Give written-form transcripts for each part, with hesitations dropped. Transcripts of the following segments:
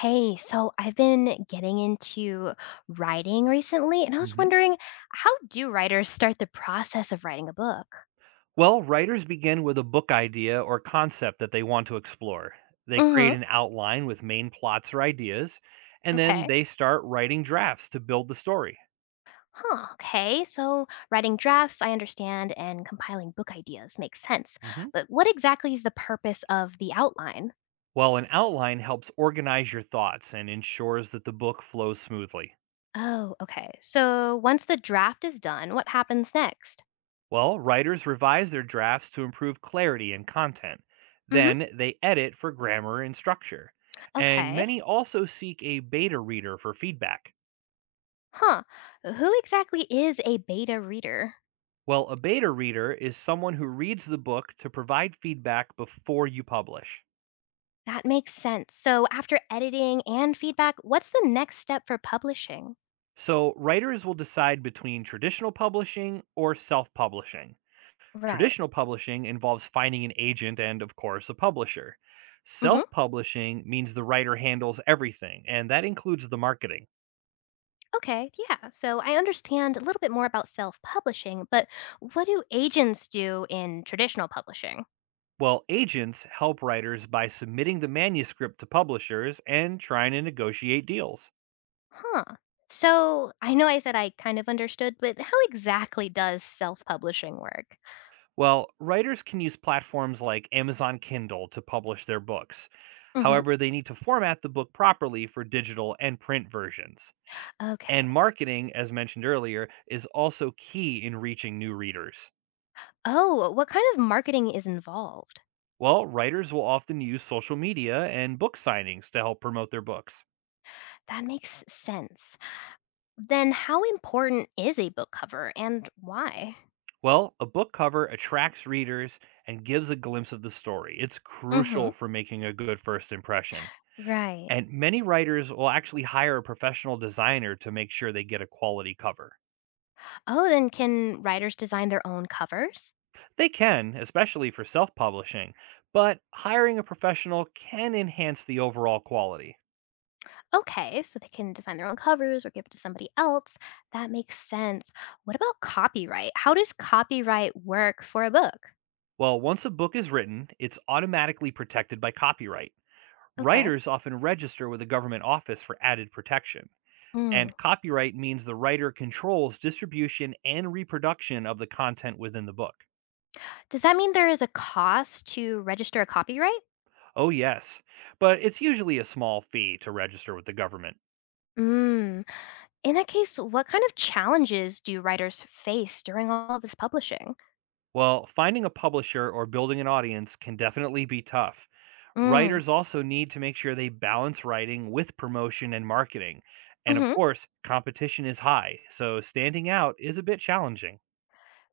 Hey, so I've been getting into writing recently, and I was Mhm. wondering, how do writers start the process of writing a book? Well, writers begin with a book idea or concept that they want to explore. They create Hmm. an outline with main plots or ideas, and then Okay. they start writing drafts to build the story. Huh, okay, so writing drafts, I understand, and compiling book ideas makes sense. hmm But what exactly is the purpose of the outline? Well, an outline helps organize your thoughts and ensures that the book flows smoothly. Oh, okay. So once the draft is done, what happens next? Well, writers revise their drafts to improve clarity and content. Hmm. Then they edit for grammar and structure. And Okay. many also seek a beta reader for feedback. Huh. Who exactly is a beta reader? Well, a beta reader is someone who reads the book to provide feedback before you publish. That makes sense. So, after editing and feedback, what's the next step for publishing? So, writers will decide between traditional publishing or self publishing. Right. Traditional publishing involves finding an agent and, of course, a publisher. Hmm. Self publishing means the writer handles everything, and that includes the marketing. Okay, yeah. So, I understand a little bit more about self publishing, but what do agents do in traditional publishing? Well, agents help writers by submitting the manuscript to publishers and trying to negotiate deals. Huh. So, I know I said I kind of understood, but how exactly does self publishing work? Well, writers can use platforms like Amazon Kindle to publish their books. Hmm. However, they need to format the book properly for digital and print versions. Okay. And marketing, as mentioned earlier, is also key in reaching new readers. Oh, what kind of marketing is involved? Well, writers will often use social media and book signings to help promote their books. That makes sense. Then, how important is a book cover and why? Well, a book cover attracts readers and gives a glimpse of the story. It's Mm hmm. crucial for making a good first impression. Right. And many writers will actually hire a professional designer to make sure they get a quality cover. Oh, then can writers design their own covers? They can, especially for self publishing, but hiring a professional can enhance the overall quality. Okay, so they can design their own covers or give it to somebody else. That makes sense. What about copyright? How does copyright work for a book? Well, once a book is written, it's automatically protected by copyright. Okay. Writers often register with a government office for added protection. Mm. And copyright means the writer controls distribution and reproduction of the content within the book. Does that mean there is a cost to register a copyright? Oh, yes, but it's usually a small fee to register with the government. Mm. In that case, what kind of challenges do writers face during all of this publishing? Well, finding a publisher or building an audience can definitely be tough. Mm. Writers also need to make sure they balance writing with promotion and marketing. And of Hmm. course, competition is high, so standing out is a bit challenging.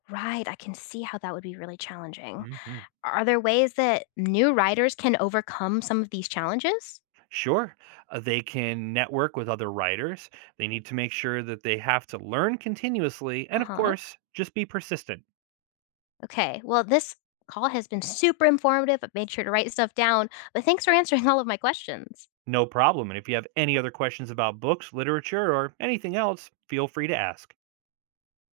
Right, I can see how that would be really challenging. Mhm. Are there ways that new writers can overcome some of these challenges? Sure, they can network with other writers. They need to make sure that they have to learn continuously. And of Uh-huh. course, just be persistent. Okay. Well, this call has been super informative. I've made sure to write stuff down, but thanks for answering all of my questions. No problem. And if you have any other questions about books, literature, or anything else, feel free to ask.